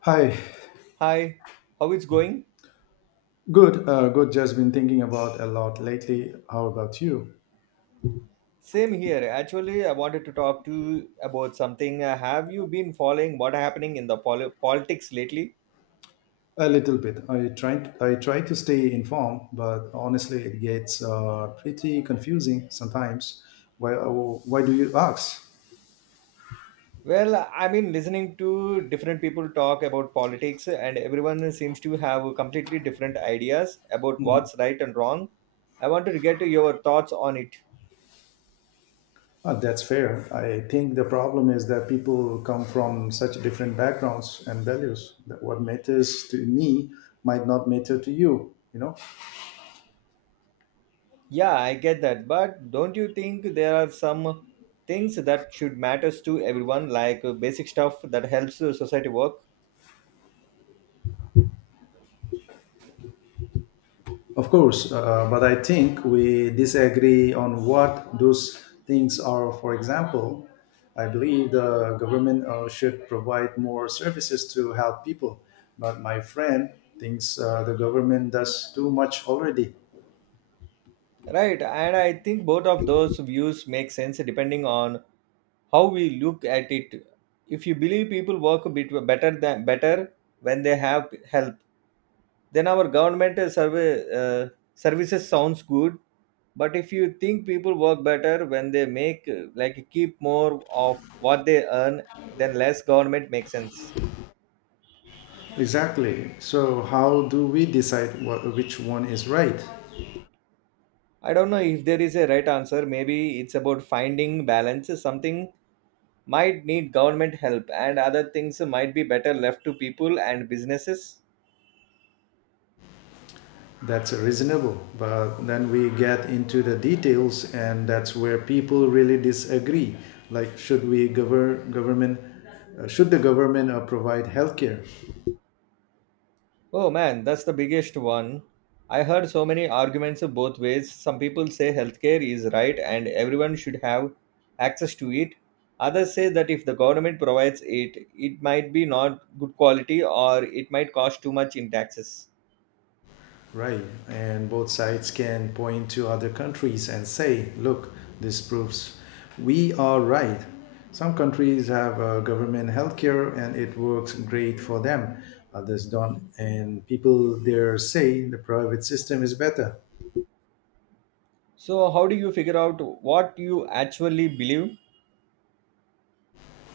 Hi, Hi, how it's going? good, good. Just been thinking about a lot lately. How about you? Same here. Actually, I wanted to talk to you about something. Have you been following what happening in the politics lately? A little bit. I try to stay informed, but honestly, it gets pretty confusing sometimes. Why, uh, why do you ask? Well, I mean, listening to different people talk about politics, and everyone seems to have completely different ideas about what's right and wrong. I wanted to get your thoughts on it. That's fair. I think the problem is that people come from such different backgrounds and values that what matters to me might not matter to you. You know. Yeah, I get that, but don't you think there are some things that should matters to everyone, like basic stuff that helps society work? Of course, but I think we disagree on what those things are. For example, I believe the government should provide more services to help people, but my friend thinks the government does too much already. Right, and I think both of those views make sense depending on how we look at it. If you believe people work a bit better than better when they have help, then our government survey services sounds good. But if you think people work better when they make like keep more of what they earn, then less government makes sense. Exactly. So, how do we decide which one is right? I don't know if there is a right answer. Maybe it's about finding balance, something might need government help and other things might be better left to people and businesses. That's reasonable. But then we get into the details, and that's where people really disagree. Like, should we govern government? Should the government provide healthcare? Oh man, that's the biggest one. I heard so many arguments both ways. Some people say healthcare is right and everyone should have access to it. Others say that if the government provides it, it might be not good quality or it might cost too much in taxes. Right, and both sides can point to other countries and say, "Look, this proves we are right." Some countries have government healthcare, and it works great for them. Others don't, and people there say the private system is better. So how do you figure out what you actually believe?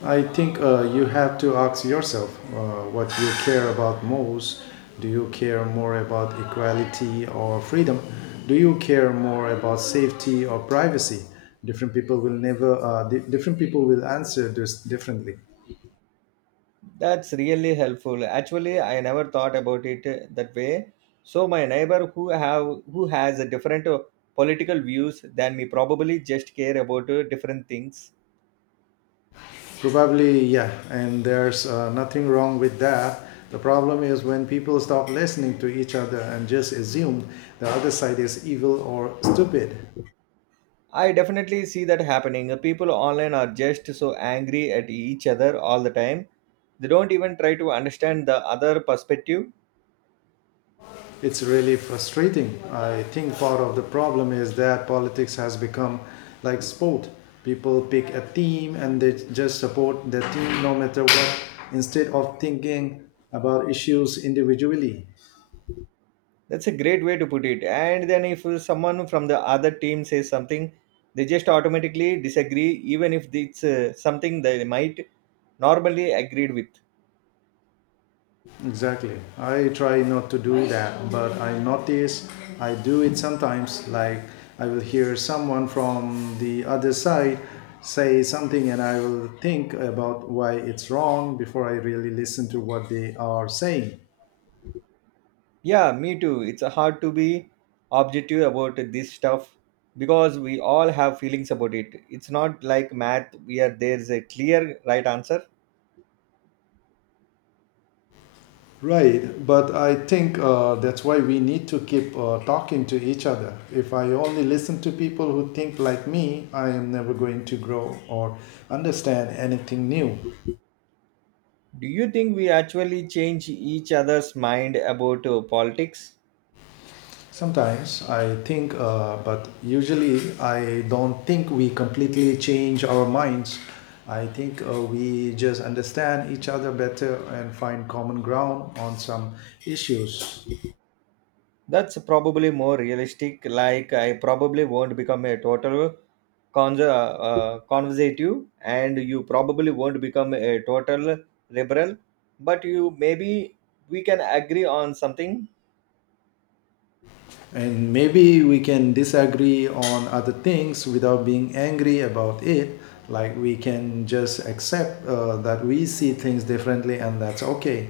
I think you have to ask yourself what you care about most. Do you care more about equality or freedom? Do you care more about safety or privacy? Different people will never. Di- Different people will answer this differently. That's really helpful. Actually, I never thought about it that way. So my neighbor who has a different political views than me probably just care about different things. Probably, yeah. And there's nothing wrong with that. The problem is when people stop listening to each other and just assume the other side is evil or stupid. I definitely see that happening. People online are just so angry at each other all the time. They don't even try to understand the other perspective. It's really frustrating. I think part of the problem is that politics has become like sport. People pick a team and they just support the team no matter what, instead of thinking about issues individually. That's a great way to put it. And then if someone from the other team says something, they just automatically disagree even if it's something they might normally agreed with. Exactly. I try not to do that, but I notice I do it sometimes. Like I will hear someone from the other side say something and I will think about why it's wrong before I really listen to what they are saying. Yeah, me too. It's hard to be objective about this stuff because we all have feelings about it. It's not like math where there's a clear right answer. Right, but I think that's why we need to keep talking to each other. If I only listen to people who think like me, I am never going to grow or understand anything new. Do you think we actually change each other's mind about politics? Sometimes I think, but usually I don't think we completely change our minds. I think we just understand each other better and find common ground on some issues. That's probably more realistic. Like, I probably won't become a total conservative, and you probably won't become a total liberal, but you maybe we can agree on something. And maybe we can disagree on other things without being angry about it. Like we can just accept that we see things differently and that's okay.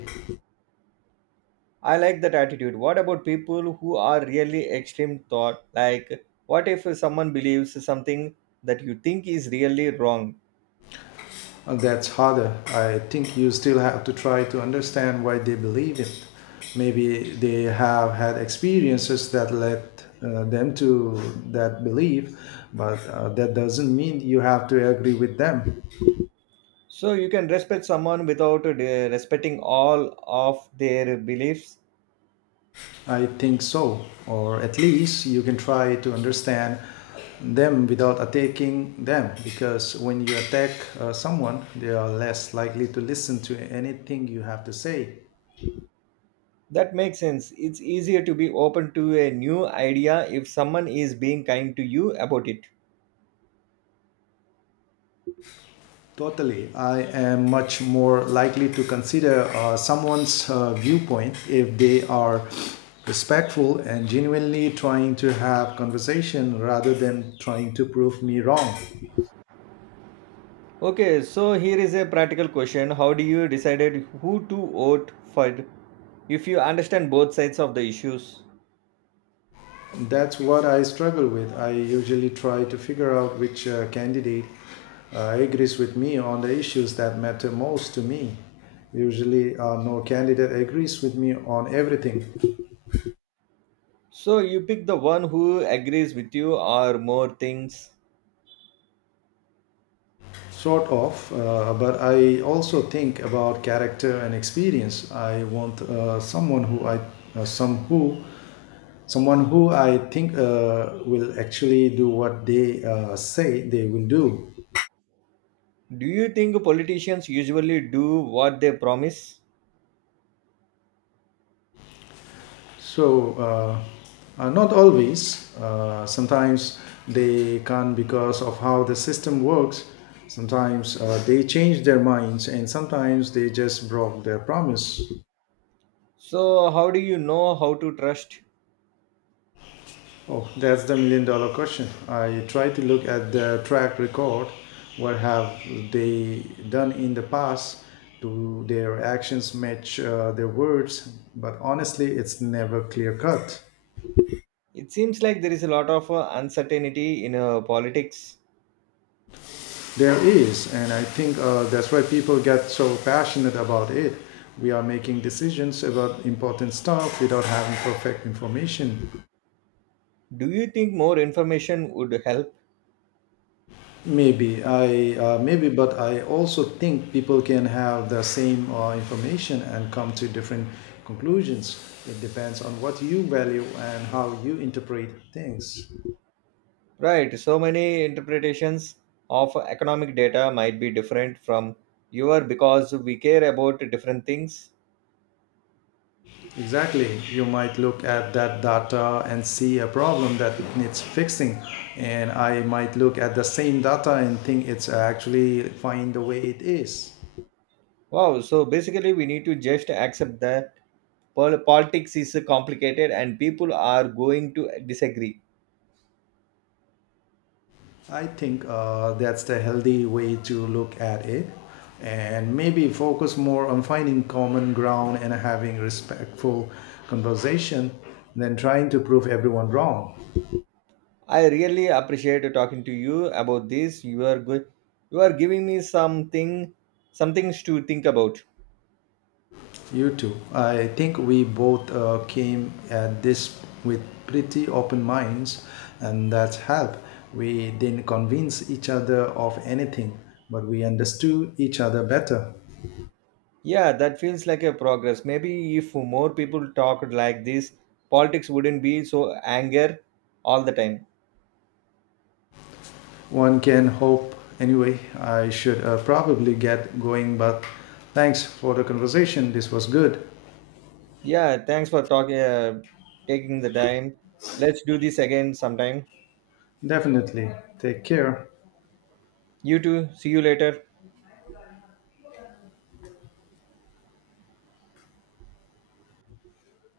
I like that attitude. What about people who are really extreme thought? Like, what if someone believes something that you think is really wrong? And that's harder. I think you still have to try to understand why they believe it. Maybe they have had experiences that led them to that belief, but that doesn't mean you have to agree with them. So you can respect someone without respecting all of their beliefs. I think so, or at least you can try to understand them without attacking them because when you attack someone, they are less likely to listen to anything you have to say. That makes sense. It's easier to be open to a new idea if someone is being kind to you about it. Totally. I am much more likely to consider someone's viewpoint if they are respectful and genuinely trying to have conversation rather than trying to prove me wrong. Okay, so here is a practical question. How do you decided who to vote for if you understand both sides of the issues? That's what I struggle with. I usually try to figure out which candidate agrees with me on the issues that matter most to me. Usually, no candidate agrees with me on everything, So you pick the one who agrees with you or more things. sort of, but I also think about character and experience. I want someone who uh, some who, someone who I think will actually do what they say they will do. Do you think politicians usually do what they promise? Not always. Sometimes they can't because of how the system works. Sometimes they change their minds, and sometimes they just broke their promise. So how do you know how to trust? Oh, that's the million dollar question. I try to look at the track record. What have they done in the past? Do their actions match their words? But honestly, it's never clear cut. It seems like there is a lot of uncertainty in politics. There is, and I think that's why people get so passionate about it. We are making decisions about important stuff without having perfect information. Do you think more information would help? Maybe, but I also think people can have the same information and come to different conclusions. It depends on what you value and how you interpret things. Right, so many interpretations of economic data might be different from your because we care about different things. Exactly. You might look at that data and see a problem that needs fixing. And I might look at the same data and think it's actually fine the way it is. Wow, so basically we need to just accept that politics is complicated and people are going to disagree. I think that's the healthy way to look at it. And maybe focus more on finding common ground and having respectful conversation than trying to prove everyone wrong. I really appreciate talking to you about this. You are good. You are giving me something, some things to think about. You too. I think we both came at this with pretty open minds, and that's helped. We didn't convince each other of anything, but we understood each other better. Yeah, that feels like a progress. Maybe if more people talked like this, politics wouldn't be so anger all the time. One can hope. Anyway, I should probably get going, but thanks for the conversation. This was good. Yeah, thanks for talking, taking the time. Let's do this again sometime. Definitely. Take care. You too. See you later.